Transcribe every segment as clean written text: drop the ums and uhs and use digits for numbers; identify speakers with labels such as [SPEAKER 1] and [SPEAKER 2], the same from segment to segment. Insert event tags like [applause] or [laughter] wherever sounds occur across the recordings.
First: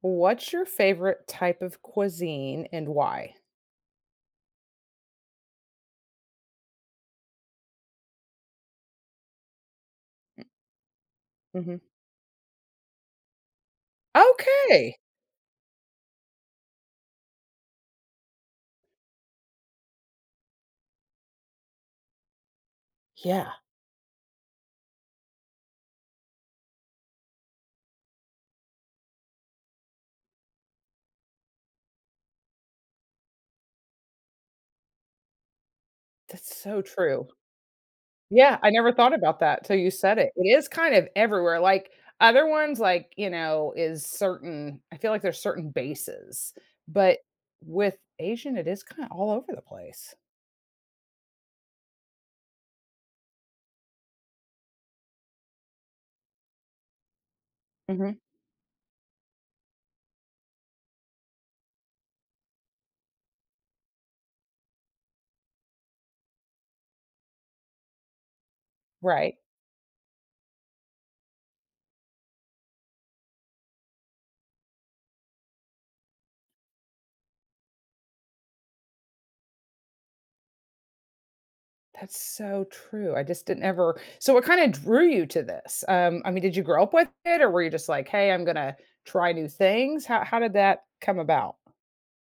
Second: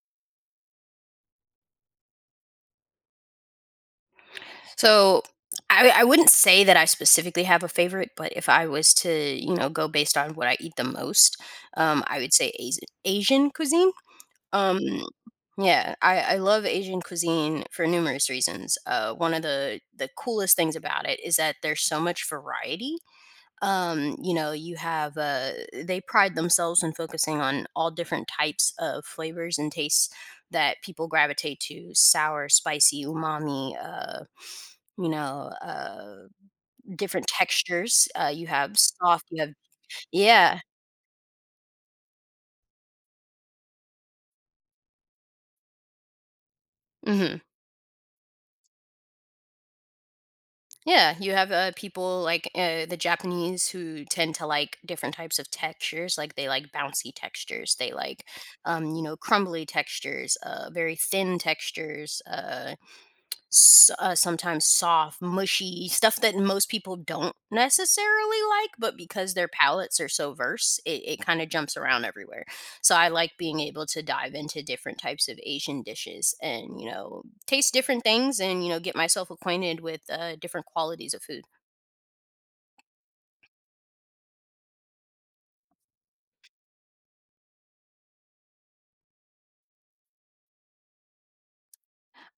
[SPEAKER 1] What's your favorite type of cuisine and why?
[SPEAKER 2] So I wouldn't say that I specifically have a favorite, but if I was to, you know, go based on what I eat the most,
[SPEAKER 1] Mhm.
[SPEAKER 2] I would say Asian cuisine. Um,
[SPEAKER 1] Okay.
[SPEAKER 2] yeah, I love Asian cuisine for numerous reasons. One of the coolest things about it is that there's so much variety.
[SPEAKER 1] Yeah,
[SPEAKER 2] You know, you have they pride themselves in focusing on all different types of flavors and tastes that people gravitate to: sour, spicy, umami, you know, uh,
[SPEAKER 1] that's so
[SPEAKER 2] different
[SPEAKER 1] true.
[SPEAKER 2] textures, you
[SPEAKER 1] Yeah, I
[SPEAKER 2] have
[SPEAKER 1] never thought
[SPEAKER 2] soft,
[SPEAKER 1] about
[SPEAKER 2] you have
[SPEAKER 1] that till you said it. It
[SPEAKER 2] yeah,
[SPEAKER 1] is kind of everywhere, like, other ones, like, you know, is certain I feel like there's certain bases, but
[SPEAKER 2] mhm,
[SPEAKER 1] with Asian, it is kinda all over the place.
[SPEAKER 2] yeah, you have, people like, the Japanese who tend to like different types of textures, like, they like bouncy textures, they
[SPEAKER 1] Mhm.
[SPEAKER 2] like, you know, crumbly textures, very thin textures, sometimes soft, mushy stuff that most people don't necessarily like, but because
[SPEAKER 1] Right.
[SPEAKER 2] their palettes are so verse, it kind of jumps around everywhere. So I like being able to dive into different types of Asian dishes and, you know, taste different things and, you know, get myself acquainted with different qualities of food.
[SPEAKER 1] That's so true. I just didn't ever. So what kinda drew you to this? I mean, did you grow up with it, or were you just like, "Hey, I'm gonna try new things?" How did that come about?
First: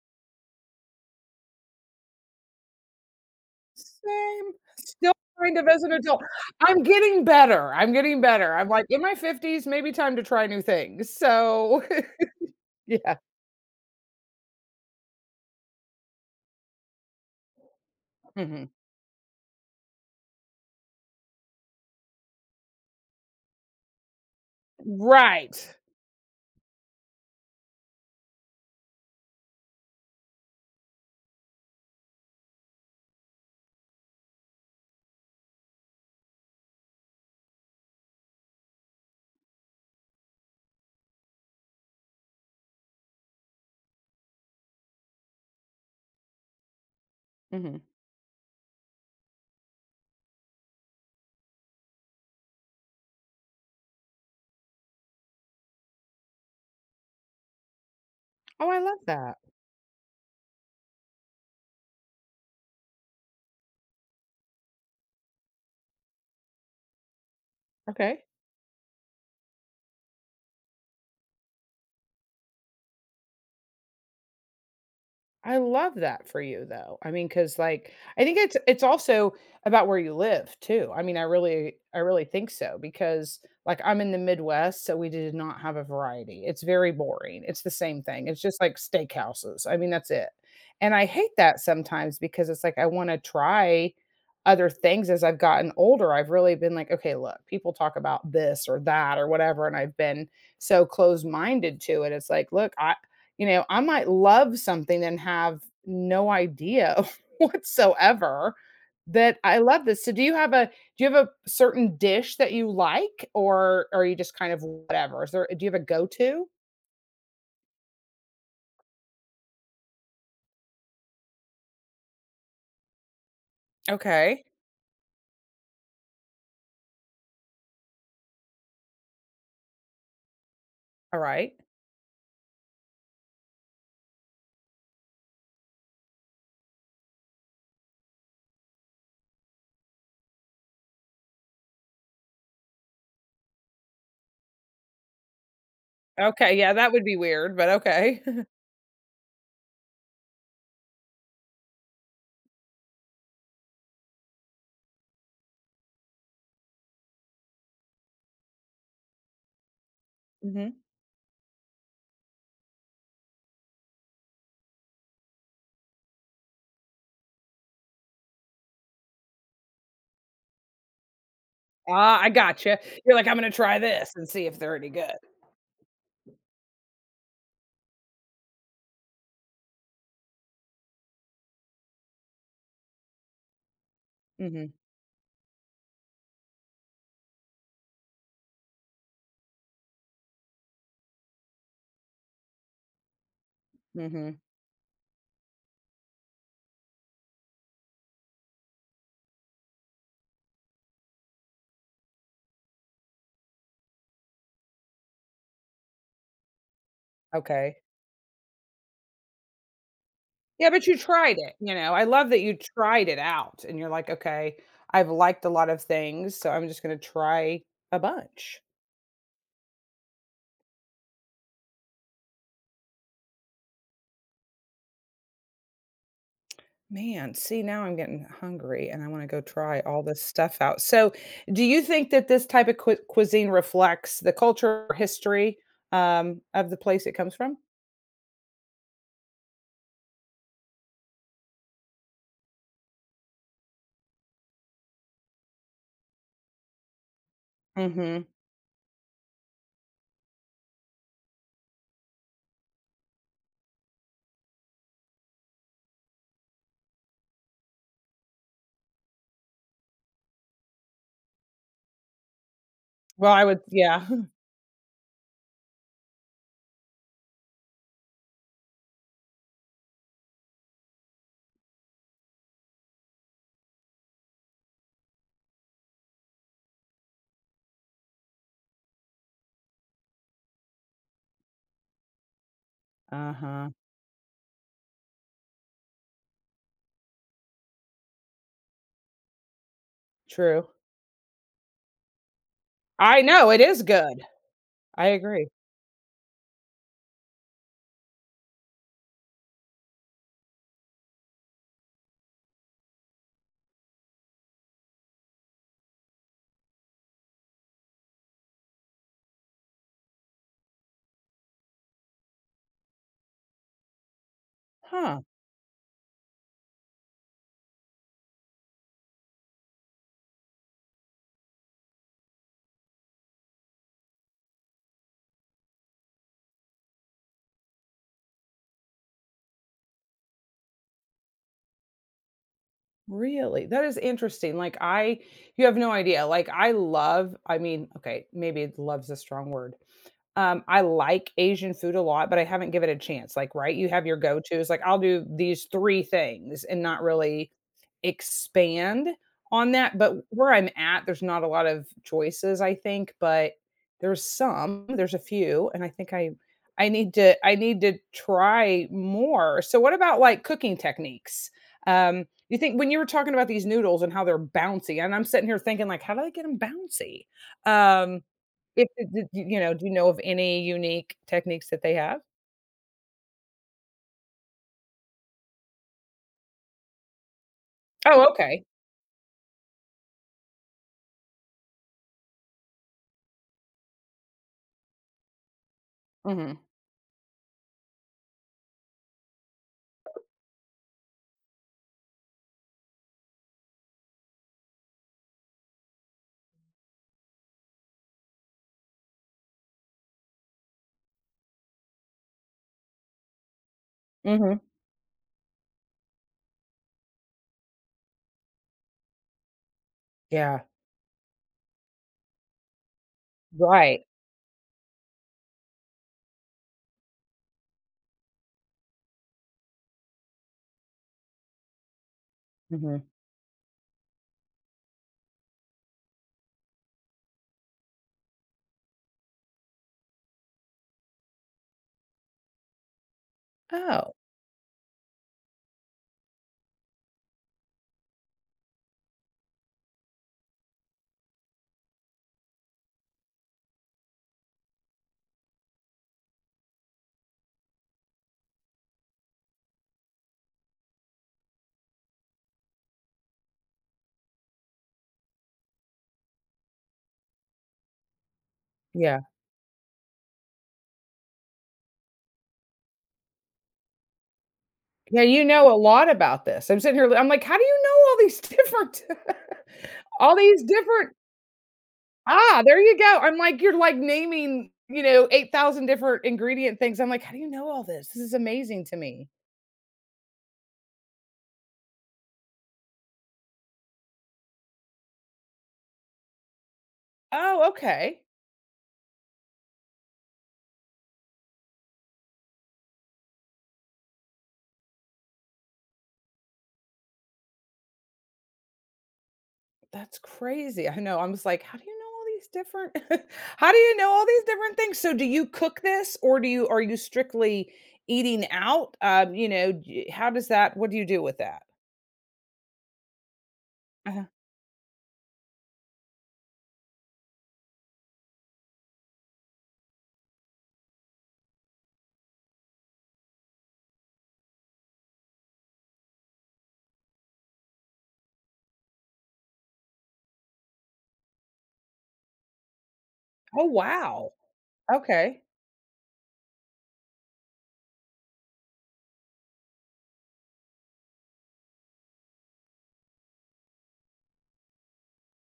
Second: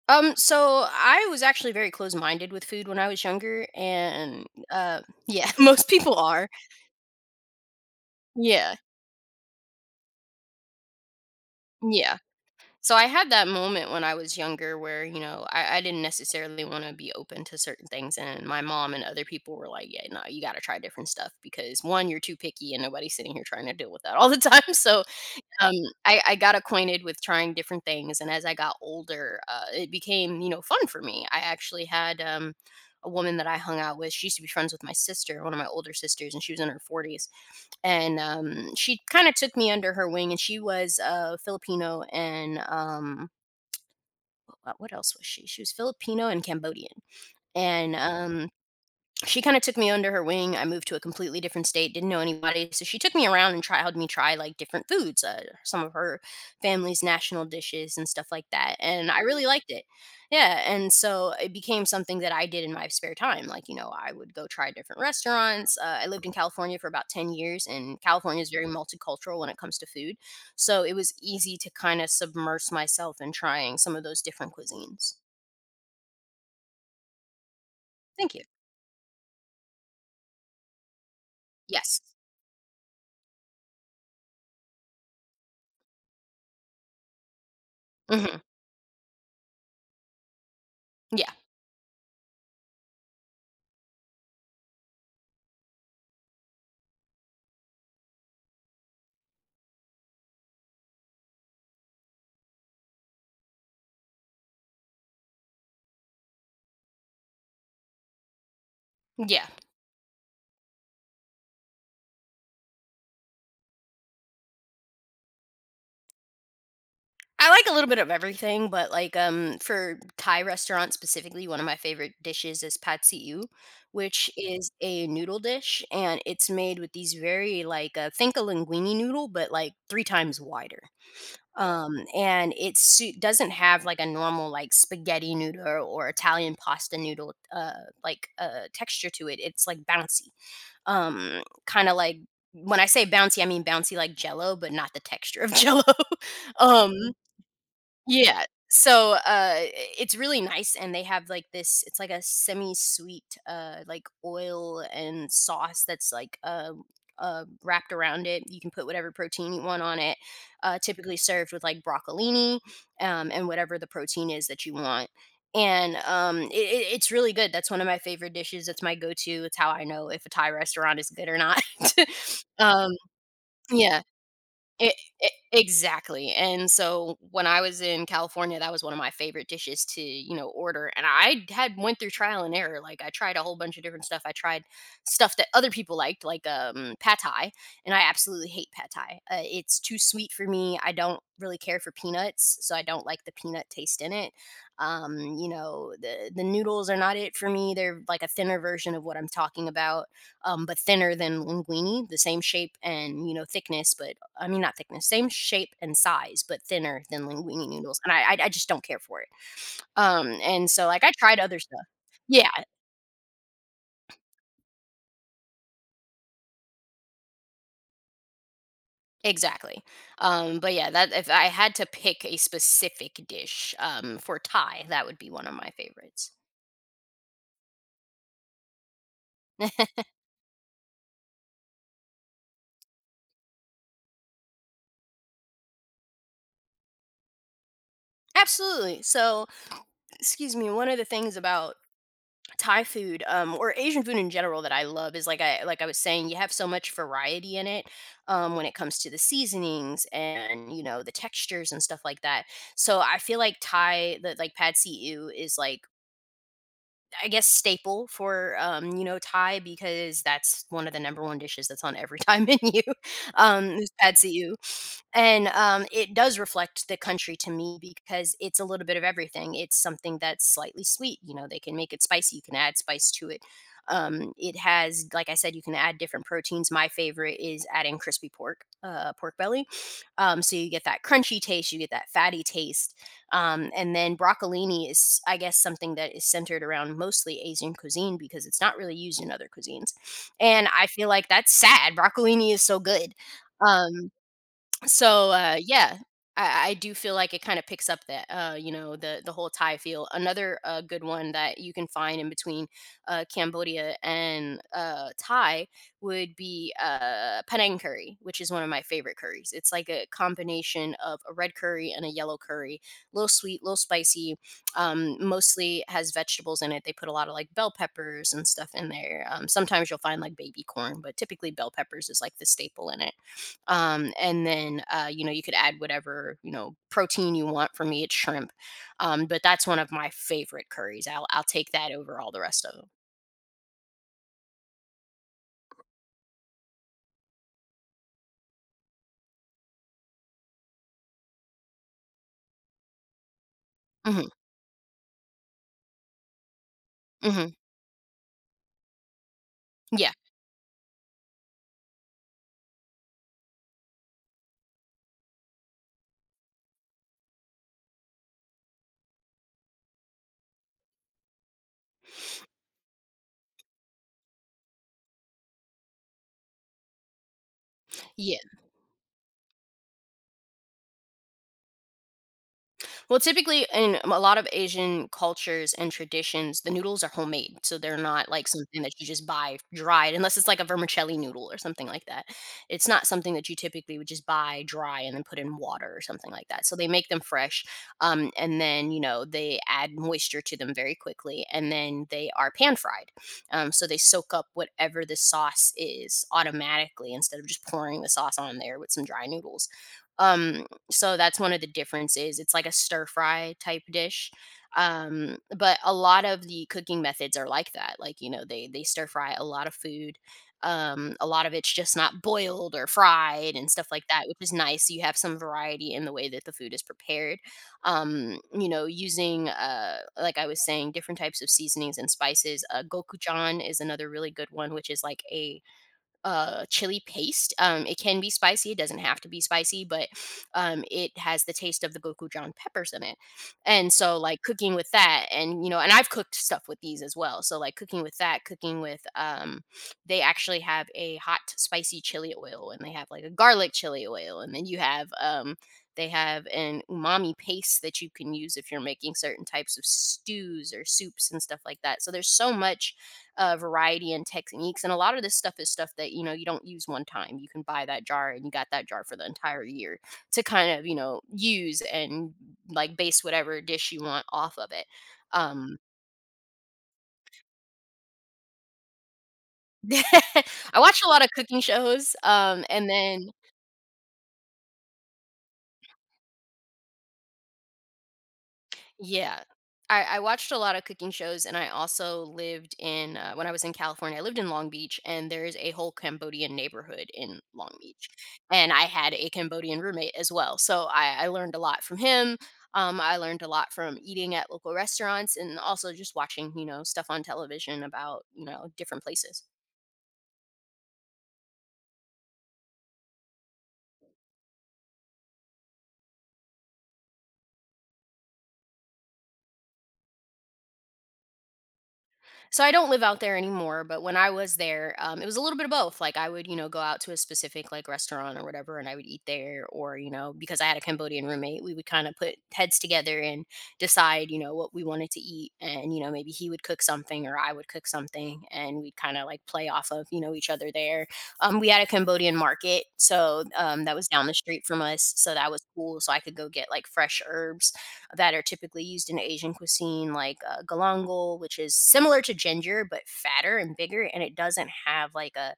[SPEAKER 2] So I was actually very close minded with food when I was younger, and
[SPEAKER 1] Same.
[SPEAKER 2] uh,
[SPEAKER 1] Still
[SPEAKER 2] yeah, [laughs]
[SPEAKER 1] kind of as
[SPEAKER 2] most
[SPEAKER 1] an
[SPEAKER 2] people
[SPEAKER 1] adult.
[SPEAKER 2] are.
[SPEAKER 1] I'm getting better, I'm getting better. I'm,
[SPEAKER 2] Yeah,
[SPEAKER 1] like, in my 50s, maybe time to try new things, so
[SPEAKER 2] yeah.
[SPEAKER 1] [laughs]
[SPEAKER 2] So I
[SPEAKER 1] Yeah.
[SPEAKER 2] had that moment when I was younger where, you know, I didn't necessarily want to be open to certain things. And my
[SPEAKER 1] Mhm.
[SPEAKER 2] mom and other people were like, yeah, no, you got to try different stuff because one, you're too picky and nobody's sitting here trying to deal with that all the time. [laughs] So
[SPEAKER 1] Right.
[SPEAKER 2] um, I got acquainted with trying different things, and as I got older, it became, you know, fun for me. I actually had, a woman that I hung out with, she used to be friends with my sister, one of my older sisters, and she was in her 40s, and, she kinda took me under her wing, and she was, Filipino and, W what else was she? She was Filipino and Cambodian,
[SPEAKER 1] Mhm.
[SPEAKER 2] and, she kind of took me under her wing. I moved to a completely different state, didn't know anybody. So she took me around and tried, helped me try like different foods, some of her family's national dishes and stuff like
[SPEAKER 1] Oh,
[SPEAKER 2] that.
[SPEAKER 1] I love
[SPEAKER 2] And I
[SPEAKER 1] that.
[SPEAKER 2] really liked it. Yeah. And so it became something that I did in my spare time. Like, you know, I would go try different restaurants. I lived in California for about 10 years, and
[SPEAKER 1] Okay.
[SPEAKER 2] California is very multicultural when it comes to food. So it was easy to kind of submerge myself in trying some of those different cuisines.
[SPEAKER 1] I love that for you though. I mean, because like I
[SPEAKER 2] Thank
[SPEAKER 1] think
[SPEAKER 2] you.
[SPEAKER 1] it's also about where you live too. I mean, I really I
[SPEAKER 2] Yes.
[SPEAKER 1] really think so because like I'm in the Midwest, so we did not have a variety. It's very boring. It's the same thing.
[SPEAKER 2] Hmm.
[SPEAKER 1] It's just like steakhouses. I mean, that's it. And I
[SPEAKER 2] Yeah.
[SPEAKER 1] hate that sometimes because it's like I want to try other things as I've gotten older. I've really been like, okay, look, people talk about this or that or whatever and I've been so closed-minded to it. It's like, look, I might love something and have no idea [laughs] whatsoever that
[SPEAKER 2] Yeah.
[SPEAKER 1] I love this. So do you have a certain dish that you like or are you just kind of whatever? Is there Do you have a go-to?
[SPEAKER 2] I like a little bit of everything, but like for Thai restaurants specifically, one of my favorite dishes is pad see ew, which
[SPEAKER 1] Okay.
[SPEAKER 2] is a noodle dish, and it's made with these very like think a linguine noodle, but like three times wider.
[SPEAKER 1] All right.
[SPEAKER 2] Doesn't have like a normal like spaghetti noodle or Italian pasta noodle texture to it. It's like bouncy, kind of like when I say bouncy, I mean bouncy like Jello, but not the texture of Jello.
[SPEAKER 1] Okay.
[SPEAKER 2] [laughs]
[SPEAKER 1] Yeah, that
[SPEAKER 2] um
[SPEAKER 1] would be weird, but okay.
[SPEAKER 2] yeah.
[SPEAKER 1] [laughs]
[SPEAKER 2] So, it's really nice, and they have, like, this it's like a semi-sweet, like, oil and sauce that's, like, wrapped around it. You can put whatever protein you want on it,
[SPEAKER 1] Mhm.
[SPEAKER 2] typically served with, like, broccolini, and whatever the protein is that you want. And, it's really good. That's one of my favorite dishes. It's my go-to. It's how I know if a Thai restaurant is good or not. [laughs]
[SPEAKER 1] Ah, I gotcha.
[SPEAKER 2] Um,
[SPEAKER 1] You're like, I'm gonna try
[SPEAKER 2] yeah.
[SPEAKER 1] this and see if they're
[SPEAKER 2] E
[SPEAKER 1] any good.
[SPEAKER 2] e exactly, and so when I was in California, that was one of my favorite dishes to, you know, order, and I had went through trial and error, like, I tried a whole bunch of different stuff. I tried
[SPEAKER 1] Mhm.
[SPEAKER 2] stuff that other people liked, like, pad thai, and I absolutely hate pad thai. It's too sweet for me. I don't really care for peanuts, so I don't like the peanut taste in it.
[SPEAKER 1] Mhm.
[SPEAKER 2] You know, the noodles are not it for me. They're like a thinner version of what I'm talking about but thinner than linguine, the same shape and you know thickness, but I mean not thickness, same shape and size, but thinner than linguine
[SPEAKER 1] Okay.
[SPEAKER 2] noodles, and I just don't care for it. And
[SPEAKER 1] Yeah,
[SPEAKER 2] so
[SPEAKER 1] but you
[SPEAKER 2] like I
[SPEAKER 1] tried
[SPEAKER 2] tried
[SPEAKER 1] it,
[SPEAKER 2] other
[SPEAKER 1] you
[SPEAKER 2] stuff.
[SPEAKER 1] know? I love that
[SPEAKER 2] Yeah,
[SPEAKER 1] you tried it out and you're like, "Okay, I've liked a lot of things, so I'm just gonna try a bunch."
[SPEAKER 2] exactly. But yeah, that if I had to pick a specific dish for Thai, that would be one of my favorites.
[SPEAKER 1] Man, see, now I'm getting hungry and I wanna go try all this stuff out. So, do you think that this type of cuisine reflects the culture or history, of the place it comes from?
[SPEAKER 2] Absolutely. So, excuse me. One of the things about Thai food, or Asian food in general that I love is like I was saying, you have so much variety in it
[SPEAKER 1] Mhm.
[SPEAKER 2] when it comes to the seasonings and you know the textures and stuff like that. So I feel like Thai, that like pad see ew is like I guess staple for you know Thai because that's one of the number one dishes that's on every Thai [laughs] menu.
[SPEAKER 1] Well, I would
[SPEAKER 2] Is
[SPEAKER 1] yeah.
[SPEAKER 2] pad
[SPEAKER 1] [laughs]
[SPEAKER 2] see ew. And it does reflect the country to me because it's a little bit of everything. It's something that's slightly sweet. You know, they can make it spicy. You can add spice to it. It has, like I said, you can add different proteins. My favorite is adding crispy pork, pork belly. So you get that crunchy taste, you get that fatty taste.
[SPEAKER 1] Uh-huh.
[SPEAKER 2] And then broccolini is, I guess, something that is centered around mostly Asian cuisine because it's not really used in other cuisines.
[SPEAKER 1] True.
[SPEAKER 2] And I feel like that's sad. Broccolini is so good.
[SPEAKER 1] I know, it is
[SPEAKER 2] Um,
[SPEAKER 1] good. I agree.
[SPEAKER 2] yeah, I do feel like it kind of picks up that, you know, the whole Thai feel. Another good one that you can find in between Cambodia and Thai would be Penang curry, which is one of my favorite curries. It's like a combination of a red curry and a yellow curry, little sweet, little spicy.
[SPEAKER 1] Huh.
[SPEAKER 2] Mostly has vegetables in it. They put a lot of like bell peppers and stuff in there. Sometimes you'll find like baby corn, but typically bell peppers is like the staple in it and then you know you could add whatever you know protein you want. For me, it's shrimp, but that's one of my favorite curries. I'll take that over all the rest of
[SPEAKER 1] Really? That is interesting. Like I You have no idea. Like I love, I mean, okay, maybe love's a strong word. I like Asian food a lot, but I haven't given it a chance, like, right? You have your
[SPEAKER 2] them.
[SPEAKER 1] go-tos, like, I'll do these three things and not
[SPEAKER 2] Hmm. Hmm.
[SPEAKER 1] really expand on that,
[SPEAKER 2] Yeah,
[SPEAKER 1] but where I'm at, there's not a lot of choices, I think, but there's some, there's a few, and I think I need to try more. So what about, like, cooking techniques? You think when you were talking about these noodles and how they're bouncy, and I'm sitting here thinking, like, "How do I get them bouncy?" Um
[SPEAKER 2] yeah.
[SPEAKER 1] if d d d you know, do you know of any unique techniques that they have?
[SPEAKER 2] Well, typically in a lot of Asian cultures and traditions, the noodles are homemade. So they're not
[SPEAKER 1] Oh,
[SPEAKER 2] like
[SPEAKER 1] okay.
[SPEAKER 2] something that you just buy dried, unless it's like a vermicelli noodle or something like that. It's not something that you typically would just buy dry and then put in water or something like
[SPEAKER 1] Mhm,
[SPEAKER 2] that. So they make them fresh. And then, you know, they add moisture to them very quickly. And then they are pan fried. So they soak up whatever the sauce is automatically instead of just pouring the sauce on there with some dry noodles. Um, so that's one of the differences. It's like a stir fry type dish.
[SPEAKER 1] mhm.
[SPEAKER 2] But a lot of the cooking methods are like that. Like, you know, they stir fry a lot of food.
[SPEAKER 1] Yeah,
[SPEAKER 2] A lot of it's just not boiled or fried and stuff
[SPEAKER 1] right.
[SPEAKER 2] like that, which is nice. You have some variety in the way that the food is prepared. You know, using like I was saying, different types of seasonings and spices.
[SPEAKER 1] Mhm.
[SPEAKER 2] Gochujang is another really good one, which is like a chili paste. It can be spicy, it doesn't have to be spicy, but it has the taste of the gochujang peppers in it. And
[SPEAKER 1] Oh,
[SPEAKER 2] so like cooking with that and you know, and I've cooked stuff with these as well. So like cooking with that, cooking with they actually have a hot spicy chili oil and they have like a garlic chili oil and then you have they have an umami paste that you can use if you're making certain types of stews or soups and stuff like that. So there's so much variety and techniques. And a lot of this stuff is stuff that, you know, you don't use one time. You can buy that jar and you got that jar for
[SPEAKER 1] yeah.
[SPEAKER 2] the entire year to kind of, you know, use and like base whatever dish you want off of it.
[SPEAKER 1] Yeah, you know a
[SPEAKER 2] Um,
[SPEAKER 1] lot about this. I'm sitting here I'm like, "How do you know all these [laughs] different [laughs]
[SPEAKER 2] [laughs]
[SPEAKER 1] all these
[SPEAKER 2] I watch a
[SPEAKER 1] different"
[SPEAKER 2] lot of cooking shows.
[SPEAKER 1] Ah, there
[SPEAKER 2] And
[SPEAKER 1] you go.
[SPEAKER 2] then
[SPEAKER 1] I'm like, you're, like, naming, 8,000 different ingredient things. I'm like, "How do you know all this? This is amazing to me."
[SPEAKER 2] yeah. I watched a lot of cooking shows, and I also lived in, when I was in California, I lived in Long Beach, and there is a whole Cambodian neighborhood in
[SPEAKER 1] Oh,
[SPEAKER 2] Long Beach.
[SPEAKER 1] okay.
[SPEAKER 2] And I had a Cambodian roommate as well. So I learned a lot from him. I learned a lot from eating at local restaurants and also just watching, you know, stuff on television about, you know, different places.
[SPEAKER 1] That's crazy. I know. I'm just like, how do you know all these different [laughs] how do you know all these different things? So do you cook this or do you are you strictly eating out? You know, d- how does that what do you do with that?
[SPEAKER 2] So I don't live out there anymore, but when
[SPEAKER 1] Uh-huh.
[SPEAKER 2] I was there, it was a little bit of both. Like I would, you know, go out to a specific like restaurant or whatever, and I would eat there, or you know, because I had a Cambodian roommate, we would kind of put heads together and decide, you know, what we wanted to eat, and you know, maybe he would cook something or I would cook something, and we'd kind of like play off of each other there. We had a Cambodian market, so
[SPEAKER 1] Oh,
[SPEAKER 2] that was down
[SPEAKER 1] wow.
[SPEAKER 2] the street from us, so
[SPEAKER 1] Okay.
[SPEAKER 2] that was cool. So I could go get like fresh herbs that are typically used in Asian cuisine, like galangal, which is similar to ginger but fatter and bigger, and it doesn't have like a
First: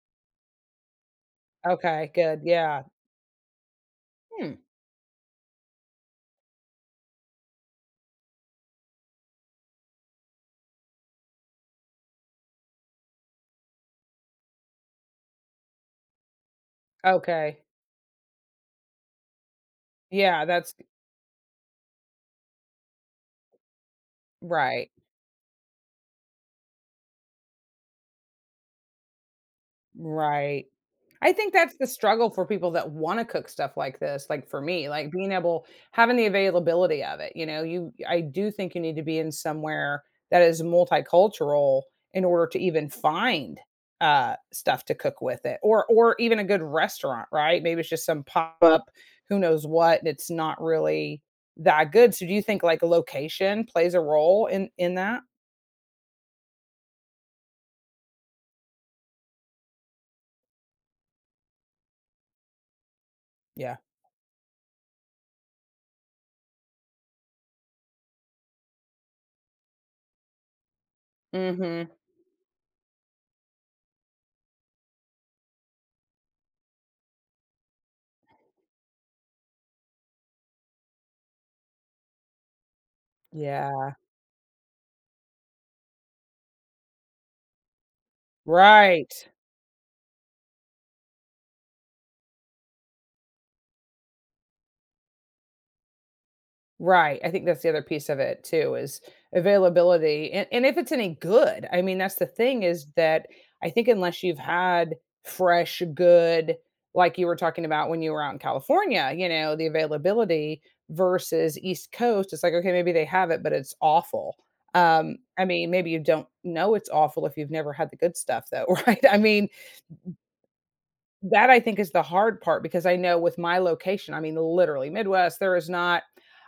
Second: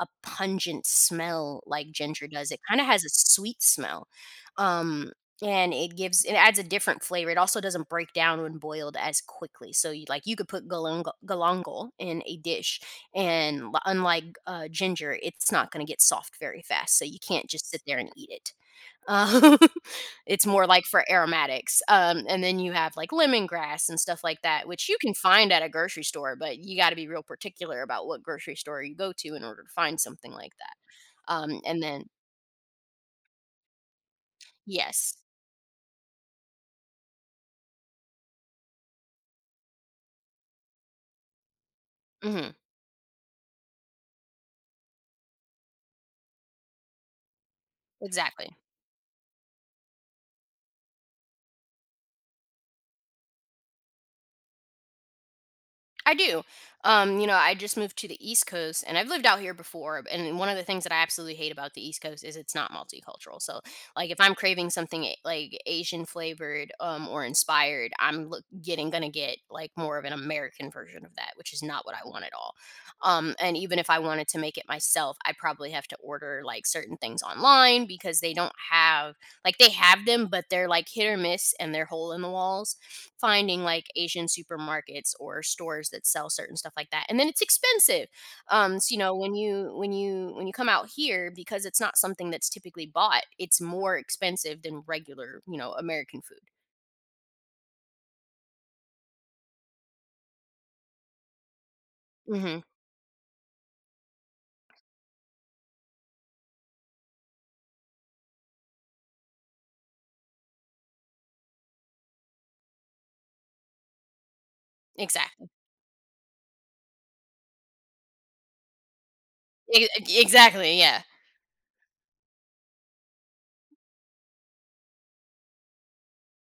[SPEAKER 2] a pungent smell like
[SPEAKER 1] Okay,
[SPEAKER 2] ginger
[SPEAKER 1] good.
[SPEAKER 2] does. It kind
[SPEAKER 1] Yeah.
[SPEAKER 2] of has a sweet smell,
[SPEAKER 1] Hmm.
[SPEAKER 2] um, and it adds a different flavor. It also doesn't break down when boiled as quickly. So you could put galangal in a dish, and unlike ginger, it's not going to get soft very fast. So you can't
[SPEAKER 1] Okay.
[SPEAKER 2] just sit there and eat it. Um, [laughs]
[SPEAKER 1] Yeah,
[SPEAKER 2] it's more
[SPEAKER 1] that's
[SPEAKER 2] like for aromatics, and then you have, like, lemongrass and stuff like that, which
[SPEAKER 1] right.
[SPEAKER 2] you can find at a grocery store, but you gotta be real particular about what grocery store you go to in order to find something like
[SPEAKER 1] Right.
[SPEAKER 2] that,
[SPEAKER 1] I think that's
[SPEAKER 2] and
[SPEAKER 1] the
[SPEAKER 2] then
[SPEAKER 1] struggle for people that wanna cook stuff like this, like for me, like
[SPEAKER 2] Yes.
[SPEAKER 1] being able having the availability of it, you know, you I do think you need to be in somewhere that is multicultural in order
[SPEAKER 2] Mhm.
[SPEAKER 1] to even find, stuff to cook with it or even a good restaurant, right? Maybe it's just some
[SPEAKER 2] Exactly.
[SPEAKER 1] pop-up, who knows what, and it's not really that good. So do you think, like, location plays a role in that?
[SPEAKER 2] I do. You know, I just moved to the East Coast and I've lived out here before. And one of the things that I absolutely hate about the East Coast is it's not multicultural. So,
[SPEAKER 1] Yeah.
[SPEAKER 2] like, if I'm craving something like Asian flavored or inspired, I'm look, getting going to get like more of an American version of that, which is not
[SPEAKER 1] Mhm.
[SPEAKER 2] what I want at all. And even if I wanted to make it myself, I probably have to order like certain things online because they don't have, like, they have them, but they're like hit or miss and they're hole in the walls finding like
[SPEAKER 1] Yeah.
[SPEAKER 2] Asian supermarkets or stores that sell certain stuff like that. And then it's expensive. So you
[SPEAKER 1] Right.
[SPEAKER 2] know, when you come out here, because it's not something that's typically bought, it's more expensive than regular, you know, American food.
[SPEAKER 1] Right. I think that's the other piece of it too is availability. And if it's any good. I mean, that's the
[SPEAKER 2] Hmm.
[SPEAKER 1] thing is that I think unless you've had fresh, good, like you were talking about when you were out in California, the availability versus East Coast, it's like, okay, maybe they have it, but it's awful. I
[SPEAKER 2] Exactly.
[SPEAKER 1] mean, maybe you don't know it's awful if you've never had the good stuff though, [laughs] right? I mean,
[SPEAKER 2] Exactly. Yeah.
[SPEAKER 1] that I think is the hard part because I know with my location, I mean, literally Midwest, there is not.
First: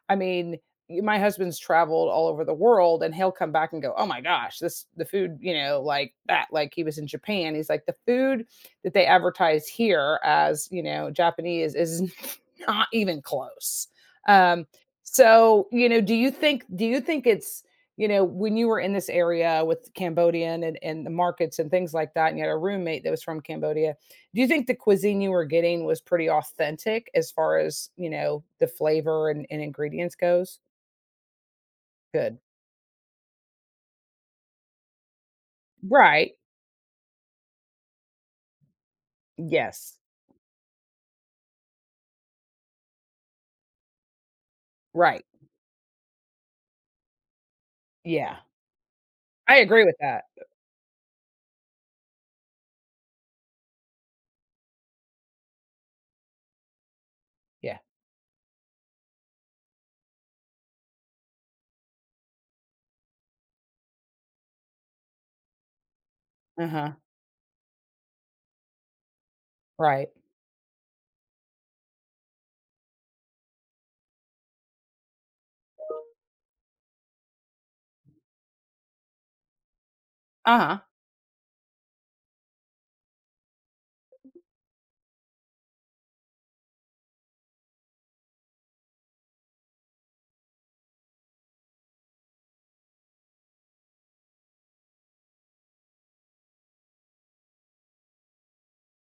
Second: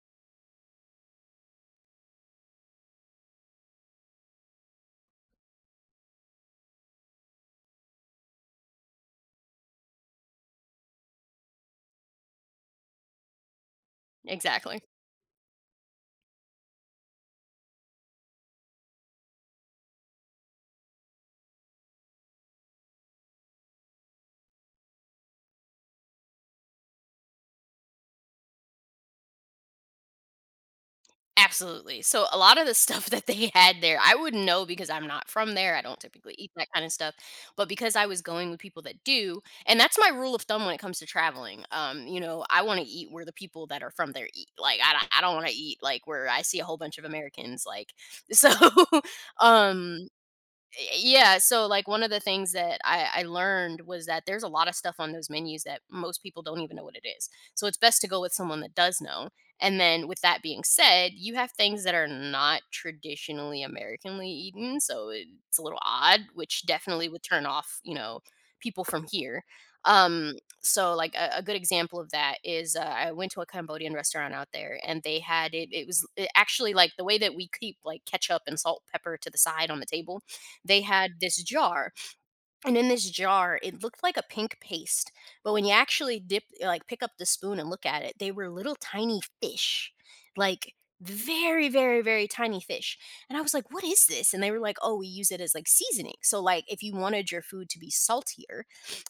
[SPEAKER 1] I mean, y my husband's traveled all over the world, and he'll come back and go, "Oh my gosh, this the food, you know, like that." Like, he was in Japan, he's like, "The food that they advertise here as, you know, Japanese is [laughs] not even close." Um,
[SPEAKER 2] Exactly.
[SPEAKER 1] so, do you think when you were in this area with Cambodian and the markets and things like that, and you had a roommate that was from Cambodia, do you think the cuisine you were getting was pretty authentic as far as the flavor and ingredients goes.
[SPEAKER 2] Absolutely. So a
[SPEAKER 1] Good.
[SPEAKER 2] lot of the stuff [laughs] that they had there, I wouldn't know because I'm not from there. I don't
[SPEAKER 1] Right.
[SPEAKER 2] typically eat that kind of stuff. But because I was going with people that do, and that's
[SPEAKER 1] Yes.
[SPEAKER 2] my rule of thumb when it comes to traveling. You know, I want to eat where the people that are from there eat. Like I
[SPEAKER 1] Right.
[SPEAKER 2] don't want to eat like where I see a whole bunch of Americans like [laughs]
[SPEAKER 1] Yeah,
[SPEAKER 2] so [laughs]
[SPEAKER 1] I agree with
[SPEAKER 2] um
[SPEAKER 1] that.
[SPEAKER 2] Eh, yeah, so like one of the things that I learned was that there's a lot of stuff on those menus that most people don't even know what it is, so it's
[SPEAKER 1] Yeah.
[SPEAKER 2] best to go with someone that does know. And then with that being said, you have things that are not traditionally americanly eaten, so it's a little odd, which
[SPEAKER 1] Uh-huh.
[SPEAKER 2] definitely would turn off, you know, people from here.
[SPEAKER 1] Right.
[SPEAKER 2] um so like a good example of that is I went to a Cambodian restaurant out there and they had it it was, it actually like the way that we keep like ketchup and salt pepper to the side on the table, they
[SPEAKER 1] Uh-huh.
[SPEAKER 2] had this jar, and in this jar it looked like a pink paste, but when you actually dip like pick up the spoon and look at it, they were little tiny fish, like very tiny fish. And I was like, "What is this?" And they were like, "Oh, we use it as like seasoning." So like if you wanted your food to be saltier,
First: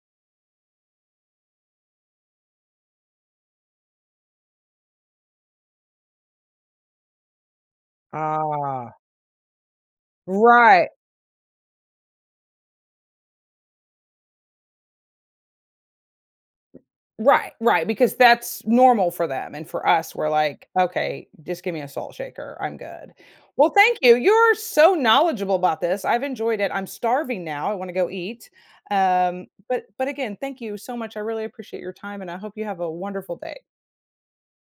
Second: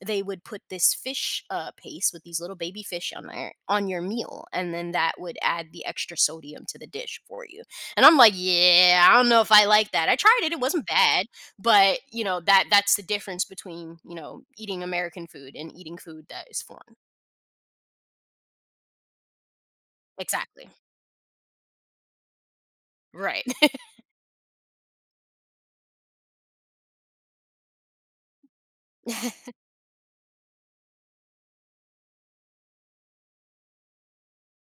[SPEAKER 2] they would put this fish paste with these little baby fish on there on your meal, and then that would add the extra sodium to the dish for you. And I'm like,
[SPEAKER 1] Ah,
[SPEAKER 2] "Yeah, I don't know if I like that." I tried it, it wasn't
[SPEAKER 1] right.
[SPEAKER 2] bad, but, you know, that's the difference between, you know, eating American food and eating food that is foreign.
[SPEAKER 1] Right, right, because that's normal for them, and for us, we're
[SPEAKER 2] Exactly.
[SPEAKER 1] like, "Okay, just give me a salt shaker, I'm good."
[SPEAKER 2] Right.
[SPEAKER 1] Well, thank you, you're so knowledgeable about this, I've enjoyed it, I'm starving now, I wanna go eat, um,
[SPEAKER 2] [laughs]
[SPEAKER 1] but but again, thank you so much, I really appreciate your time, and I hope you have a wonderful day.